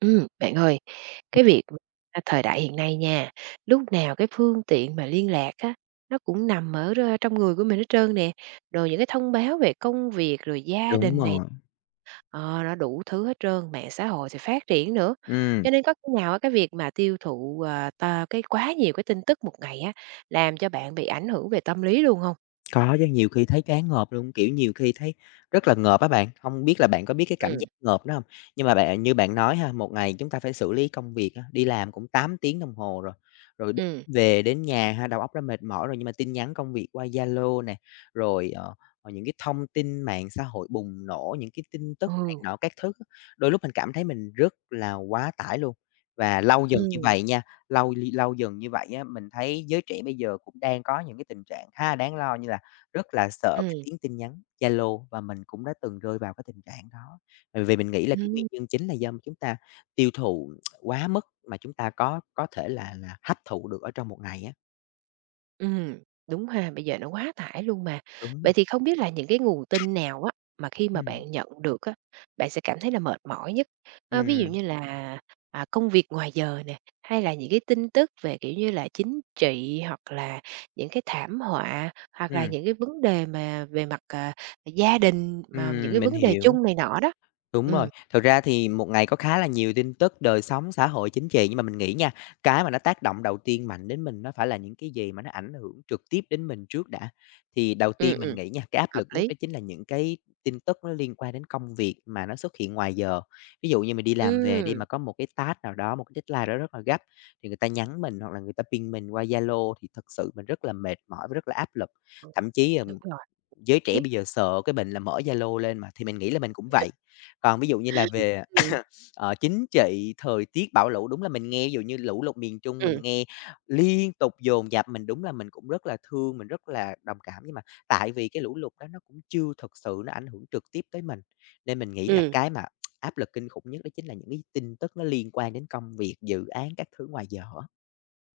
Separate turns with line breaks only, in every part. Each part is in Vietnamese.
Bạn ơi, cái việc thời đại hiện nay nha, lúc nào cái phương tiện mà liên lạc á, nó cũng nằm ở trong người của mình hết trơn nè. Rồi những cái thông báo về công việc, rồi gia
Đúng
đình này,
rồi,
nó đủ thứ hết trơn, mạng xã hội thì phát triển nữa.
ừ.
Cho nên có khi nào á, cái việc mà tiêu thụ, ờ, t cái quá nhiều cái tin tức một ngày á, làm cho bạn bị ảnh hưởng về tâm lý luôn không?
Có chứ, nhiều khi thấy choáng ngợp luôn, kiểu, nhiều khi thấy rất là ngợp á bạn. Không biết là bạn có biết cái cảm
Ừm,
giác ngợp đó không. Nhưng mà bạn như bạn nói ha, một ngày chúng ta phải xử lý công việc á, đi làm cũng 8 tiếng đồng hồ rồi, rồi
ừm.
về đến nhà ha, đầu óc đã mệt mỏi rồi, nhưng mà tin nhắn công việc qua Zalo nè, rồi, những cái thông tin mạng xã hội bùng nổ, những cái tin tức này
Ừ.
nọ các thứ á, đôi lúc mình cảm thấy mình rất là quá tải luôn. Và lâu dần như
Ừm.
vậy nha, lâu lâu dần như vậy á, mình thấy giới trẻ bây giờ cũng đang có những cái tình trạng khá là đáng lo như là rất là sợ cái tiếng tin nhắn Zalo và mình cũng đã từng rơi vào cái tình trạng đó. Bởi vì mình nghĩ là cái nguyên
Ừm.
nhân chính là do chúng ta tiêu thụ quá mức mà chúng ta có thể là hấp thụ được ở trong một ngày á.
Ừm, đúng ha, bây giờ nó quá tải luôn mà.
Đúng,
Vậy thì không biết là những cái nguồn tin nào á, mà khi
ừ,
mà bạn nhận được á, bạn sẽ cảm thấy là mệt mỏi nhất? Ơ, ví dụ
ừ,
như là, công việc ngoài giờ nè, hay là những cái tin tức về, kiểu như là, chính trị hoặc là những cái thảm họa, hoặc là
ừ,
những cái vấn đề mà về mặt, gia đình, mà những cái
mình
vấn đề
hiểu.
chung này nọ đó?
Đúng rồi,
Ừ,
thực ra thì một ngày có khá là nhiều tin tức đời sống, xã hội, chính trị, nhưng mà mình nghĩ nha, cái mà nó tác động đầu tiên mạnh đến mình nó phải là những cái gì mà nó ảnh hưởng trực tiếp đến mình trước đã. Thì đầu
ừ,
tiên mình nghĩ nha, cái áp
hợp
lực nhất
lý.
đó chính là những cái tin tức nó liên quan đến công việc mà nó xuất hiện ngoài giờ. Ví dụ như mình đi làm về đi mà
Ừ,
có một cái task nào đó, một cái deadline đó rất là gấp thì người ta nhắn mình hoặc là người ta ping mình qua Zalo thì thật sự mình rất là mệt mỏi và rất là áp lực. Thậm chí, ờ,
đúng rồi
Giới trẻ
đấy.
bây giờ sợ cái mình là mở Zalo lên mà, thì mình nghĩ là mình cũng vậy. Còn ví dụ như là về,
Ừ,
ờ, chính trị, thời tiết, bão lũ, đúng là mình nghe ví dụ như lũ lụt miền Trung mình
ừ,
nghe liên tục dồn dập, mình đúng là mình cũng rất là thương, mình rất là đồng cảm, nhưng mà tại vì cái lũ lụt đó nó cũng chưa thực sự nó ảnh hưởng trực tiếp tới mình, nên mình nghĩ là
ừm.
cái mà áp lực kinh khủng nhất đó chính là những cái tin tức nó liên quan đến công việc, dự án các thứ ngoài giờ á.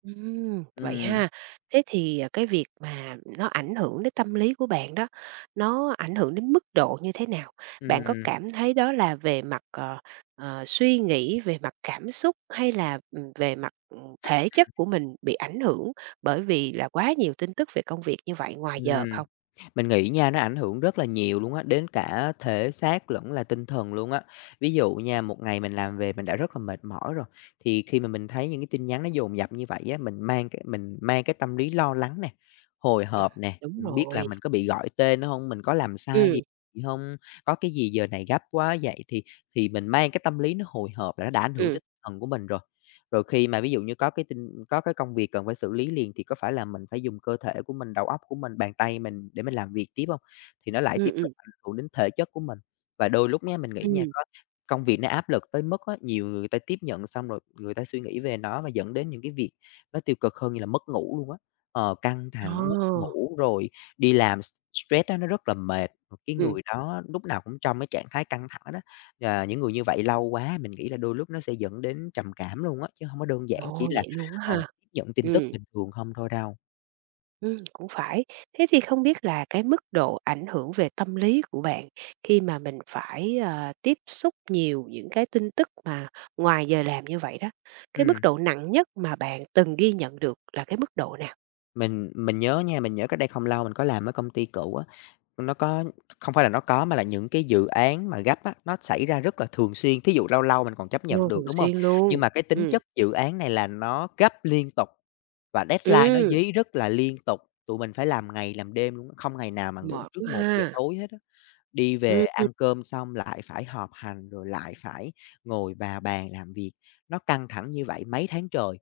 Vậy
Ừm,
ha. Thế thì, cái việc mà nó ảnh hưởng đến tâm lý của bạn đó, nó ảnh hưởng đến mức độ như thế nào? Bạn có
ừm.
cảm thấy đó là về mặt, suy nghĩ, về mặt cảm xúc hay là, về mặt, thể chất của mình bị ảnh hưởng bởi vì là quá nhiều tin tức về công việc như vậy ngoài giờ không?
Mình nghĩ nha, nó ảnh hưởng rất là nhiều luôn á, đến cả thể xác lẫn là tinh thần luôn á. Ví dụ nha, một ngày mình làm về mình đã rất là mệt mỏi rồi, thì khi mà mình thấy những cái tin nhắn nó dồn dập như vậy á, mình mang cái tâm lý lo lắng nè, hồi
Ừm,
hộp nè,
đúng
hông biết là
rồi.
mình có bị gọi tên nữa hông, mình có làm sai gì
Ừm,
hông, có cái gì giờ này gấp quá. Vậy thì mình mang cái tâm lý nó hồi hộp là nó đã ảnh hưởng tới
ừm,
tinh thần của mình rồi. Rồi khi mà ví dụ như có cái công việc cần phải xử lý liền thì có phải là mình phải dùng cơ thể của mình, đầu óc của mình, bàn tay mình để mình làm việc tiếp không. Thì nó lại
ừm,
tiếp tục
ừm,
ảnh hưởng đến thể chất của mình. Và đôi lúc nhá, mình nghĩ nha,
ừm.
có công việc nó áp lực tới mức á, nhiều người ta tiếp nhận xong rồi người ta suy nghĩ về nó và dẫn đến những cái việc nó tiêu cực hơn như là mất ngủ luôn á. Ờ, căng thẳng, mất
Ồ,
ngủ rồi đi làm stress á, nó rất là mệt, cái
ừm,
người đó lúc nào cũng trong cái trạng thái căng thẳng đó. Ờ, những người như vậy lâu quá mình nghĩ là đôi lúc nó sẽ dẫn đến trầm cảm luôn á, chứ hông có đơn giản chỉ
ồ,
là,
vậy luôn á
ờ,
ha?
tiếp nhận tin tức
Ừm.
bình thường không thôi đâu.
Cũng phải. Thế thì không biết là cái mức độ ảnh hưởng về tâm lý của bạn khi mà mình phải, tiếp xúc nhiều những cái tin tức mà ngoài giờ làm như vậy đó, cái mức
Ừm,
độ nặng nhất mà bạn từng ghi nhận được là cái mức độ nào?
mình nhớ nha, mình nhớ cách đây không lâu mình có làm ở công ty cũ á, nó có không phải là nó có mà là những cái dự án mà gấp á, nó xảy ra rất là thường xuyên. Thí dụ lâu lâu mình còn chấp nhận
Ồ,
được,
thường
đúng hông?
xuyên
Nhưng
luôn.
mà cái tính
Ừm,
chất dự án này là nó gấp liên tục và deadline nó
ừm,
dí rất là liên tục, tụi mình phải làm ngày làm đêm luôn á, không ngày nào mà ngủ
mệt
trước
quá
một giờ
ha.
tối hết á. Đi về
Ừm, ừm,
ăn cơm xong lại phải họp hành, rồi lại phải ngồi vào bàn làm việc. Nó căng thẳng như vậy mấy tháng trời,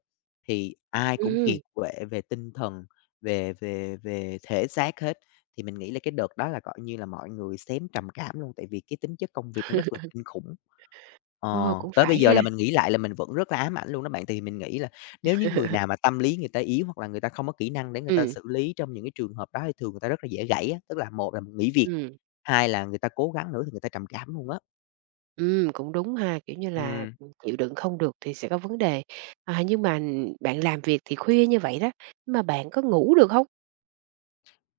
thì ai cũng kiệt
ừm.
quệ về tinh thần, về về về thể xác hết. Thì mình nghĩ là cái đợt đó là, coi như là, mọi người xém trầm cảm luôn, tại vì cái tính chất công việc nó rất là kinh khủng. Ờ,
Ồ, cũng
tới bây
phải
giờ
ha.
là mình nghĩ lại là mình vẫn rất là ám ảnh luôn đó bạn. Thì mình nghĩ là nếu những người nào mà tâm lý người ta yếu hoặc là người ta không có kỹ năng để người ta
Ừm,
xử lý trong những cái trường hợp đó thì thường người ta rất là dễ gãy á. Tức là một là nghỉ việc,
ừm.
hai là người ta cố gắng nữa thì người ta trầm cảm luôn á.
Cũng đúng ha, kiểu như là,
Ừm.
chịu đựng không được thì sẽ có vấn đề. À, nhưng mà bạn làm việc thì khuya như vậy đó, mà bạn có ngủ được không?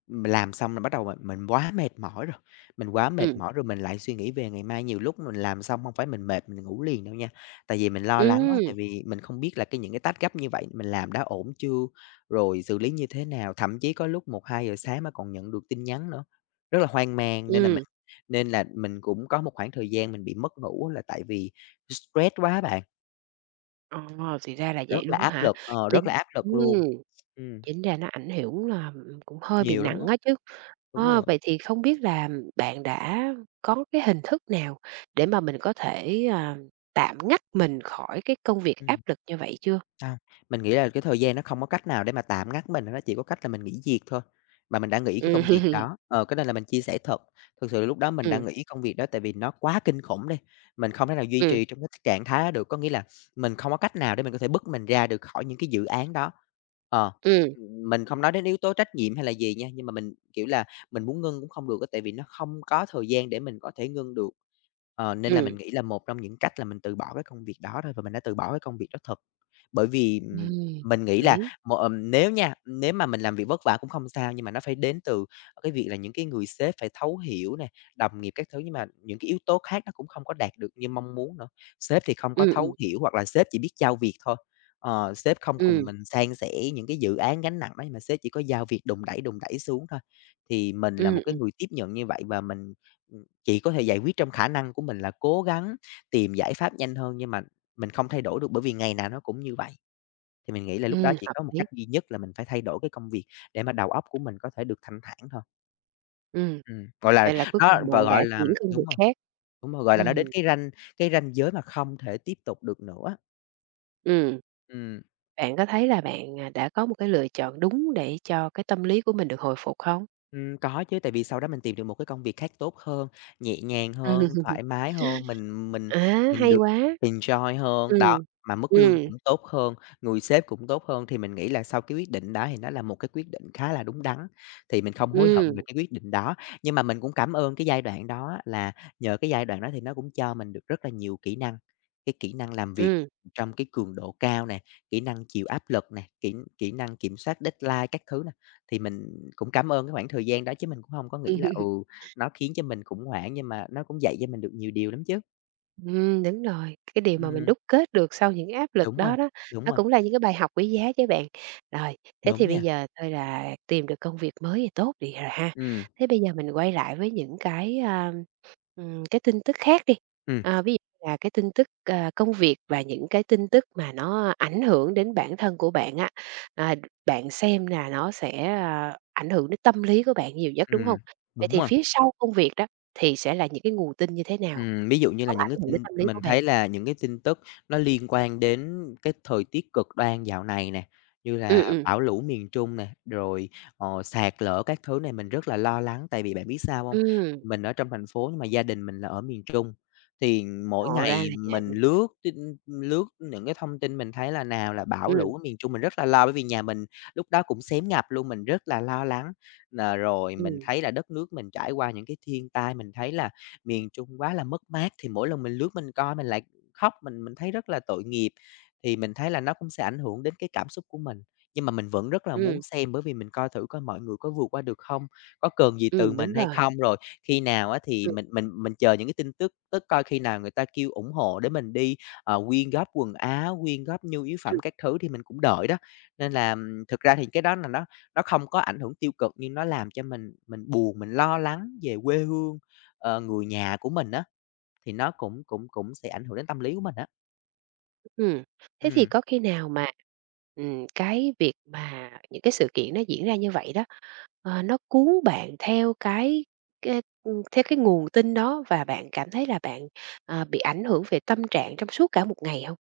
Mình làm xong là bắt đầu mình quá mệt mỏi rồi, mình quá mệt
Ừm,
mỏi rồi mình lại suy nghĩ về ngày mai, nhiều lúc mình làm xong không phải mình mệt mình ngủ liền đâu nha. Tại vì mình lo lắng quá,
ừm,
tại vì mình không biết là cái những cái task gấp như vậy mình làm đã ổn chưa, rồi xử lý như thế nào, thậm chí có lúc 1-2 giờ sáng mà còn nhận được tin nhắn nữa, rất là hoang mang.
ừm,
Nên là mình cũng có một khoảng thời gian mình bị mất ngủ là tại vì stress quá bạn,
ờ, thì ra là vậy
rất là
luôn
áp
hả?
lực, ờ, rất là
Chính
áp lực
ừm,
luôn. Ừm,
chính ra nó ảnh hưởng là, cũng hơi bị
nhiều lắm á,
nặng á chứ.
đúng
Ờ,
rồi.
vậy thì không biết là bạn đã có cái hình thức nào để mà mình có thể, tạm ngắt mình khỏi cái công việc áp
Ừm.
lực như vậy chưa?
Hông, mình nghĩ là cái thời gian nó không có cách nào để mà tạm ngắt mình, nó chỉ có cách là mình nghỉ việc thôi, mà mình đã nghỉ cái
Ừm.
công việc đó. Ờ, cái này là mình chia sẻ thật, thực sự lúc đó mình đã
Ừm,
nghỉ công việc đó tại vì nó quá kinh khủng đi, mình không thể nào duy
ừm,
trì trong cái trạng thái đó được, có nghĩa là mình không có cách nào để mình có thể bứt mình ra được khỏi những cái dự án đó. Ờ,
ừm,
mình không nói đến yếu tố trách nhiệm hay là gì nha, nhưng mà mình, kiểu là, mình muốn ngưng cũng không được á, tại vì nó không có thời gian để mình có thể ngưng được. Ờ, nên là
ừm.
mình nghĩ là một trong những cách là mình từ bỏ cái công việc đó thôi và mình đã từ bỏ cái công việc đó thật. Bởi vì,
Ừm,
mình nghĩ là
lý.
một nếu nha, nếu mà mình làm việc vất vả cũng không sao, nhưng mà nó phải đến từ cái việc là những cái người sếp phải thấu hiểu nè, đồng nghiệp các thứ, nhưng mà những cái yếu tố khác nó cũng không có đạt được như mong muốn nữa. Sếp thì không có
Ừm,
thấu
ừm,
hiểu hoặc là sếp chỉ biết giao việc thôi, ờ, sếp không cùng
ừm,
mình san sẻ những cái dự án gánh nặng đó, nhưng mà sếp chỉ có giao việc đùn đẩy xuống thôi. Thì mình là một
ừm,
cái
ừm,
người tiếp nhận như vậy và mình, chỉ có thể giải quyết trong khả năng của mình là cố gắng tìm giải pháp nhanh hơn, nhưng mà mình không thay đổi được bởi vì ngày nào nó cũng như vậy, thì mình nghĩ là lúc đó chỉ
hợp
có một
lý.
cách duy nhất là mình phải thay đổi cái công việc để mà đầu óc của mình có thể được thanh thản thôi.
Ừm,
Gọi là,
vậy là cuối
nó
cùng
và,
bạn đã
gọi là
chuyển công việc
Đúng rồi,
khác.
đúng rồi, nó đến
Ừm,
cái ranh giới mà không thể tiếp tục được nữa.
ừm,
Ừm.
bạn có thấy là bạn, đã có một cái lựa chọn đúng để cho cái tâm lý của mình được hồi phục không?
Có chứ, tại vì sau đó mình tìm được một cái công việc khác tốt hơn, nhẹ nhàng hơn, thoải mái hơn, mình mình
À,
mình
hay
được
quá!
enjoy hơn, đó,
Ừm,
mà mức lương
ừm,
cũng tốt hơn, người sếp cũng tốt hơn. Thì mình nghĩ là sau cái quyết định đó thì nó là một cái quyết định khá là đúng đắn, thì mình không hối hận về
ừm,
cái quyết định đó. Nhưng mà mình cũng cảm ơn cái giai đoạn đó á, là nhờ cái giai đoạn đó thì nó cũng cho mình được rất là nhiều kỹ năng, cái kỹ năng làm việc trong cái cường độ cao nè, kỹ năng chịu áp lực nè, kỹ kỹ năng kiểm soát deadline các thứ thì mình cũng cảm ơn cái khoảng thời gian đó chứ mình cũng hông có nghĩ là,
ừm.
ừ, nó khiến cho mình khủng hoảng, nhưng mà nó cũng dạy cho mình được nhiều điều lắm chứ.
Đúng rồi, cái điều mà mình
Ừm,
đúc kết được sau những áp lực
đúng rồi,
đó đó,
đúng
nó
rồi,
cũng là những cái bài học quý giá chứ bạn. Rồi, thế
đúng
thì bây
nha.
giờ thôi là tìm được công việc mới thì tốt đi rồi ha.
Ừm,
Thế bây giờ mình quay lại với những cái, cái tin tức khác đi,
ừm,
ví dụ là cái tin tức, công việc và những cái tin tức mà nó ảnh hưởng đến bản thân của bạn á, à, bạn xem là nó sẽ, ảnh hưởng đến tâm lý của bạn nhiều nhất, đúng
ừm,
không? Vậy
đúng
thì
rồi.
phía sau công việc đó thì sẽ là những cái nguồn tin như thế nào?
Ví dụ như
Có
là những cái
ảnh hưởng đến
tin
tâm lý
mình
của bạn.
thấy là những cái tin tức nó liên quan đến cái thời tiết cực đoan dạo này nè, như
Ừm,
là
ừm,
bão lũ miền Trung nè, rồi, ờ, sạt lở các thứ này mình rất là lo lắng, tại vì bạn biết sao không?
ừm,
Mình ở trong thành phố nhưng mà gia đình mình là ở miền Trung, thì mỗi
ngộ ra
ngày
là vậy.
mình lướt tin lướt những cái thông tin mình thấy là nào là bão
Ừm,
lũ ở miền Trung, mình rất là lo bởi vì nhà mình lúc đó cũng xém ngập luôn, mình rất là lo lắng. Nà rồi mình
ừm,
thấy là đất nước mình trải qua những cái thiên tai, mình thấy là miền Trung quá là mất mát, thì mỗi lần mình lướt mình coi mình lại khóc, mình thấy rất là tội nghiệp. Thì mình thấy là nó cũng sẽ ảnh hưởng đến cái cảm xúc của mình, nhưng mà mình vẫn rất là muốn
ừm,
xem bởi vì mình coi thử coi mọi người có vượt qua được không, có cần gì từ mình
đúng
hay
rồi.
không, rồi khi nào á thì
Ừm,
mình chờ những cái tin tức, tức coi khi nào người ta kêu ủng hộ để mình đi, ờ, quyên góp quần áo, quyên góp nhu yếu phẩm
ừm,
các thứ thì mình cũng đợi đó. Nên là, thực ra thì cái đó là nó không có ảnh hưởng tiêu cực nhưng nó làm cho mình buồn, mình lo lắng về quê hương ờ, người nhà của mình á, thì nó cũng cũng cũng sẽ ảnh hưởng đến tâm lý của mình á.
ừm. Thế thì
Ừm.
có khi nào mà, cái việc mà những cái sự kiện nó diễn ra như vậy đó, nó cuốn bạn theo cái nguồn tin đó và bạn cảm thấy là bạn, bị ảnh hưởng về tâm trạng trong suốt cả một ngày hông?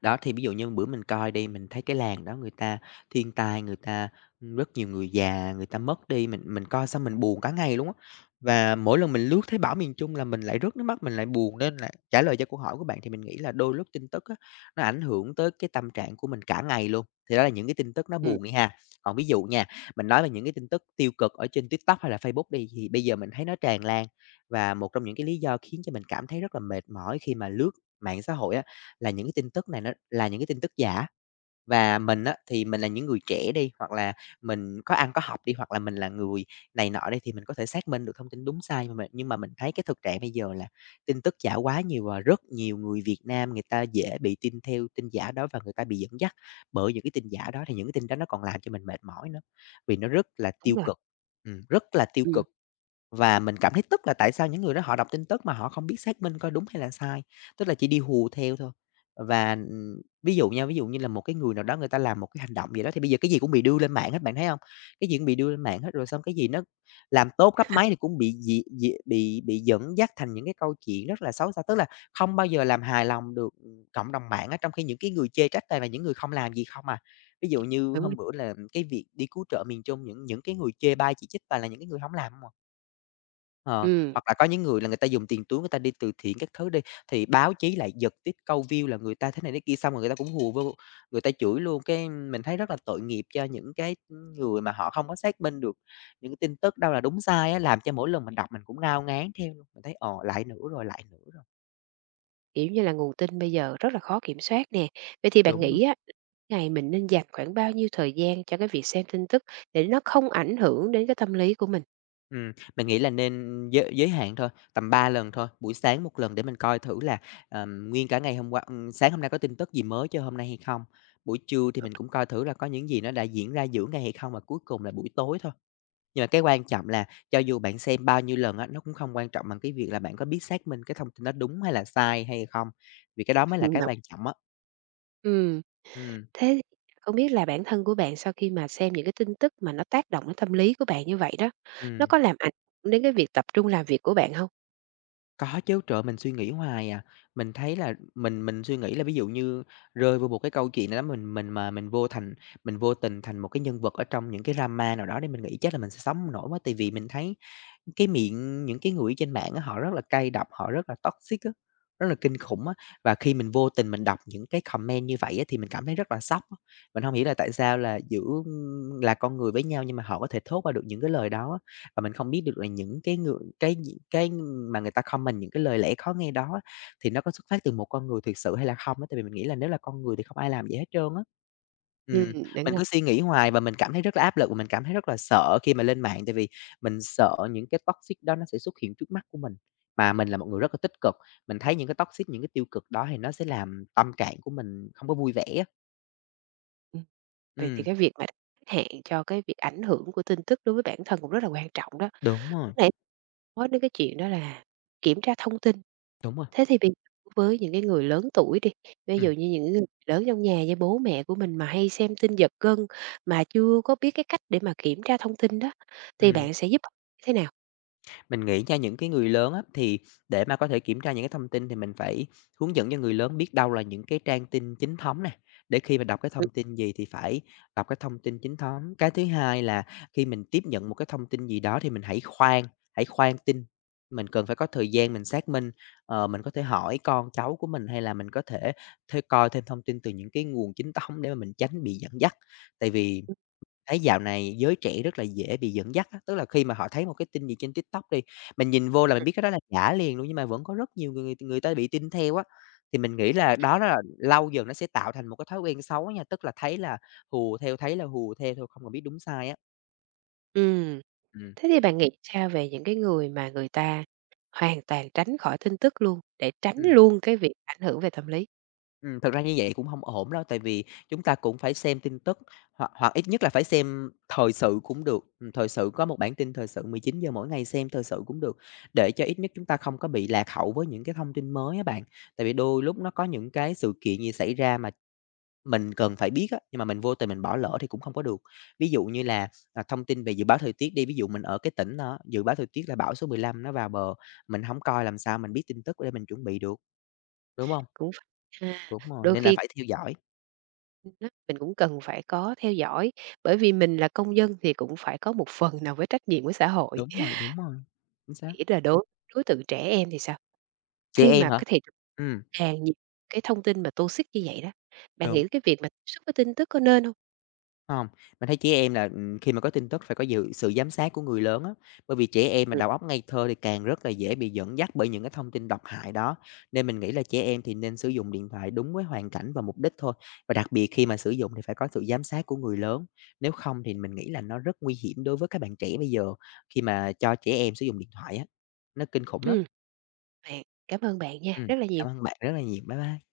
Đó, thì ví dụ như bữa mình coi đi, mình thấy cái làng đó người ta thiên tai, người ta rất nhiều người già, người ta mất đi, mình coi xong mình buồn cả ngày luôn á. Và mỗi lần mình lướt thấy bão miền Trung là mình lại rớt nước mắt, mình lại buồn nên là trả lời cho câu hỏi của bạn thì mình nghĩ là đôi lúc tin tức á, nó ảnh hưởng tới cái tâm trạng của mình cả ngày luôn. Thì đó là những cái tin tức nó
Ừm,
buồn đi ha. Còn ví dụ nha, mình nói về những cái tin tức tiêu cực ở trên TikTok hay là Facebook đi thì bây giờ mình thấy nó tràn lan và một trong những cái lý do khiến cho mình cảm thấy rất là mệt mỏi khi mà lướt mạng xã hội á là những cái tin tức này nó là những cái tin tức giả. Và mình á, thì mình là những người trẻ đi, hoặc là mình có ăn có học đi, hoặc là mình là người này nọ đi thì mình có thể xác minh được thông tin đúng sai, mà mình nhưng mà mình thấy cái thực trạng bây giờ là tin tức giả quá nhiều và rất nhiều người Việt Nam người ta dễ bị tin theo tin giả đó và người ta bị dẫn dắt bởi những cái tin giả đó, thì những cái tin đó nó còn làm cho mình mệt mỏi nữa, vì nó rất là
đúng
tiêu
rồi,
cực, rất là tiêu
ừm,
cực. Và mình cảm thấy tức là tại sao những người đó họ đọc tin tức mà họ không biết xác minh coi đúng hay là sai, tức là chỉ đi hù theo thôi. Và, ví dụ nha, ví dụ như là một cái người nào đó người ta làm một cái hành động gì đó thì bây giờ cái gì cũng bị đưa lên mạng hết, bạn thấy không? Cái gì cũng bị đưa lên mạng hết, rồi xong cái gì nó làm tốt cấp mấy thì cũng bị dị dị bị dẫn dắt thành những cái câu chuyện rất là xấu xa, tức là không bao giờ làm hài lòng được, cộng đồng mạng á, trong khi những cái người chê trách toàn là những người không làm gì không à. Ví dụ như
đúng,
hôm bữa là cái việc đi cứu trợ miền Trung, những cái người chê bai chỉ trích toàn là những cái người không làm hông à. Ờ,
ừm.
hoặc là có những người là người ta dùng tiền túi người ta đi từ thiện các thứ đi, thì báo chí lại giật tít câu view là người ta thế này thế kia, xong rồi người ta cũng hùa vô, người ta chửi luôn. Cái mình thấy rất là tội nghiệp cho những cái người mà họ không có xác minh được những cái tin tức đâu là đúng sai á, làm cho mỗi lần mình đọc mình cũng ngao ngán theo luôn. Mình thấy, ờ, lại nữa rồi,
Kiểu như là, nguồn tin bây giờ rất là khó kiểm soát nè. Vậy thì bạn
đúng rồi.
nghĩ á, ngày mình nên dành khoảng bao nhiêu thời gian cho cái việc xem tin tức để nó không ảnh hưởng đến cái tâm lý của mình?
Mình nghĩ là nên giới giới hạn thôi, tầm 3 lần thôi, buổi sáng một lần để mình coi thử là, nguyên cả ngày hôm qua sáng hôm nay có tin tức gì mới cho hôm nay hay không. Buổi trưa thì mình cũng coi thử là có những gì nó đã diễn ra giữa ngày hay không, và cuối cùng là buổi tối thôi. Nhưng mà cái quan trọng là cho dù bạn xem bao nhiêu lần á, nó cũng không quan trọng bằng cái việc là bạn có biết xác minh cái thông tin đó đúng hay là sai hay không, vì cái đó mới là
Ừm,
cái
đồng
quan trọng á.
Ừ,
Ừm,
thế thì không biết là bản thân của bạn sau khi mà xem những cái tin tức mà nó tác động đến tâm lý của bạn như vậy đó, nó
ừm.
có làm ảnh hưởng đến cái việc tập trung làm việc của bạn không?
Có chứ, trời ơi, mình suy nghĩ hoài à. Mình thấy là mình suy nghĩ là ví dụ như rơi vô một cái câu chuyện nào đó mình mà mình vô tình thành một cái nhân vật ở trong những cái drama nào đó để mình nghĩ chắc là mình sẽ sống hông nổi quá. Tại vì mình thấy cái miệng những cái người trên mạng á, họ rất là cay độc, họ rất là toxic á, rất là kinh khủng á. Và khi mình vô tình mình đọc những cái comment như vậy á, thì mình cảm thấy rất là sốc á. Mình không hiểu là tại sao là giữa là con người với nhau nhưng mà họ có thể thốt ra được những cái lời đó. Và mình không biết được là những cái những cái mà người ta comment những cái lời lẽ khó nghe đó á, thì nó có xuất phát từ một con người thực sự hay là không á, tại vì mình nghĩ là nếu là con người thì không ai làm vậy hết trơn á.
Ừ,
Ừm,
đúng
mình
rồi.
cứ suy nghĩ hoài và mình cảm thấy rất là áp lực và mình cảm thấy rất là sợ khi mà lên mạng, tại vì mình sợ những cái toxic đó nó sẽ xuất hiện trước mắt của mình. Mà mình là một người rất là tích cực, mình thấy những cái toxic, những cái tiêu cực đó thì nó sẽ làm tâm trạng của mình không có vui vẻ á.
Ừm. Vậy thì
Ừm,
cái việc mà đặt hạn cho cái việc ảnh hưởng của tin tức đối với bản thân cũng rất là quan trọng đó.
đúng rồi,
Lúc nãy nói đến cái chuyện đó là kiểm tra thông tin.
đúng rồi,
Thế thì bây giờ với những cái người lớn tuổi đi, ví
ừm,
dụ như những người lớn trong nhà như bố mẹ của mình mà hay xem tin giật gân, mà chưa có biết cái cách để mà kiểm tra thông tin đó, thì
ừm.
bạn sẽ giúp như thế nào?
Mình nghĩ nha, những cái người lớn á, thì để mà có thể kiểm tra những cái thông tin thì mình phải hướng dẫn cho người lớn biết đâu là những cái trang tin chính thống nè, để khi mà đọc cái
Ừm,
thông tin gì thì phải đọc cái thông tin chính thống. Cái thứ hai là khi mình tiếp nhận một cái thông tin gì đó thì mình hãy khoan tin. Mình cần phải có thời gian mình xác minh, ờ, mình có thể hỏi con cháu của mình hay là mình có thể thê coi thêm thông tin từ những cái nguồn chính thống để mà mình tránh bị dẫn dắt. Tại vì thấy dạo này giới trẻ rất là dễ bị dẫn dắt á, tức là khi mà họ thấy một cái tin gì trên TikTok đi, mình nhìn vô là mình biết cái đó là giả liền luôn, nhưng mà vẫn có rất nhiều người người ta bị tin theo á. Thì mình nghĩ là đó là lâu dần nó sẽ tạo thành một cái thói quen xấu nha, tức là thấy là hùa theo, thấy là hùa theo thôi, không còn biết đúng sai á. Ừm,
thế thì bạn nghĩ sao về những cái người mà người ta hoàn toàn tránh khỏi tin tức luôn, để tránh
ừm.
luôn cái việc ảnh hưởng về tâm lý?
Thật ra như vậy cũng không ổn đâu, tại vì chúng ta cũng phải xem tin tức, hoặc hoặc ít nhất là phải xem thời sự cũng được. Thời sự có một bản tin thời sự 19 giờ mỗi ngày xem thời sự cũng được, để cho ít nhất chúng ta không có bị lạc hậu với những cái thông tin mới á bạn. Tại vì đôi lúc nó có những cái sự kiện gì xảy ra mà mình cần phải biết á, nhưng mà mình vô tình mình bỏ lỡ thì cũng không có được. Ví dụ như là, à, thông tin về dự báo thời tiết đi, ví dụ mình ở cái tỉnh đó, dự báo thời tiết là bão số 15 nó vào bờ, mình không coi làm sao mình biết tin tức để mình chuẩn bị được, đúng không?
Cũng phải ha,
Đúng rồi,
đôi
nên là
khi.
phải theo dõi.
Ừm mình cũng cần phải có theo dõi, bởi vì mình là công dân thì cũng phải có một phần nào với trách nhiệm với xã hội.
Đúng rồi, chính xác.
Nghĩ là đối đối tượng trẻ em thì sao?
Chị
Khi
em
mà
hả?
cái thị trường
Ừm,
càng nhiều cái thông tin mà toxic như vậy đó, bạn
đúng,
nghĩ cái việc mà tiếp xúc với tin tức có nên không?
hông, mình thấy trẻ em là, khi mà có tin tức phải có dự sự giám sát của người lớn á, bởi vì trẻ em mà
Ừ,
đầu óc ngây thơ thì càng rất là dễ bị dẫn dắt bởi những cái thông tin độc hại đó. Nên mình nghĩ là trẻ em thì nên sử dụng điện thoại đúng với hoàn cảnh và mục đích thôi, và đặc biệt khi mà sử dụng thì phải có sự giám sát của người lớn. Nếu không thì mình nghĩ là nó rất nguy hiểm đối với các bạn trẻ bây giờ khi mà cho trẻ em sử dụng điện thoại á, nó kinh khủng lắm.
ừm, bạn cảm ơn bạn nha, rất là
Cảm
nhiều.
ơn bạn rất là nhiều. Bye bye.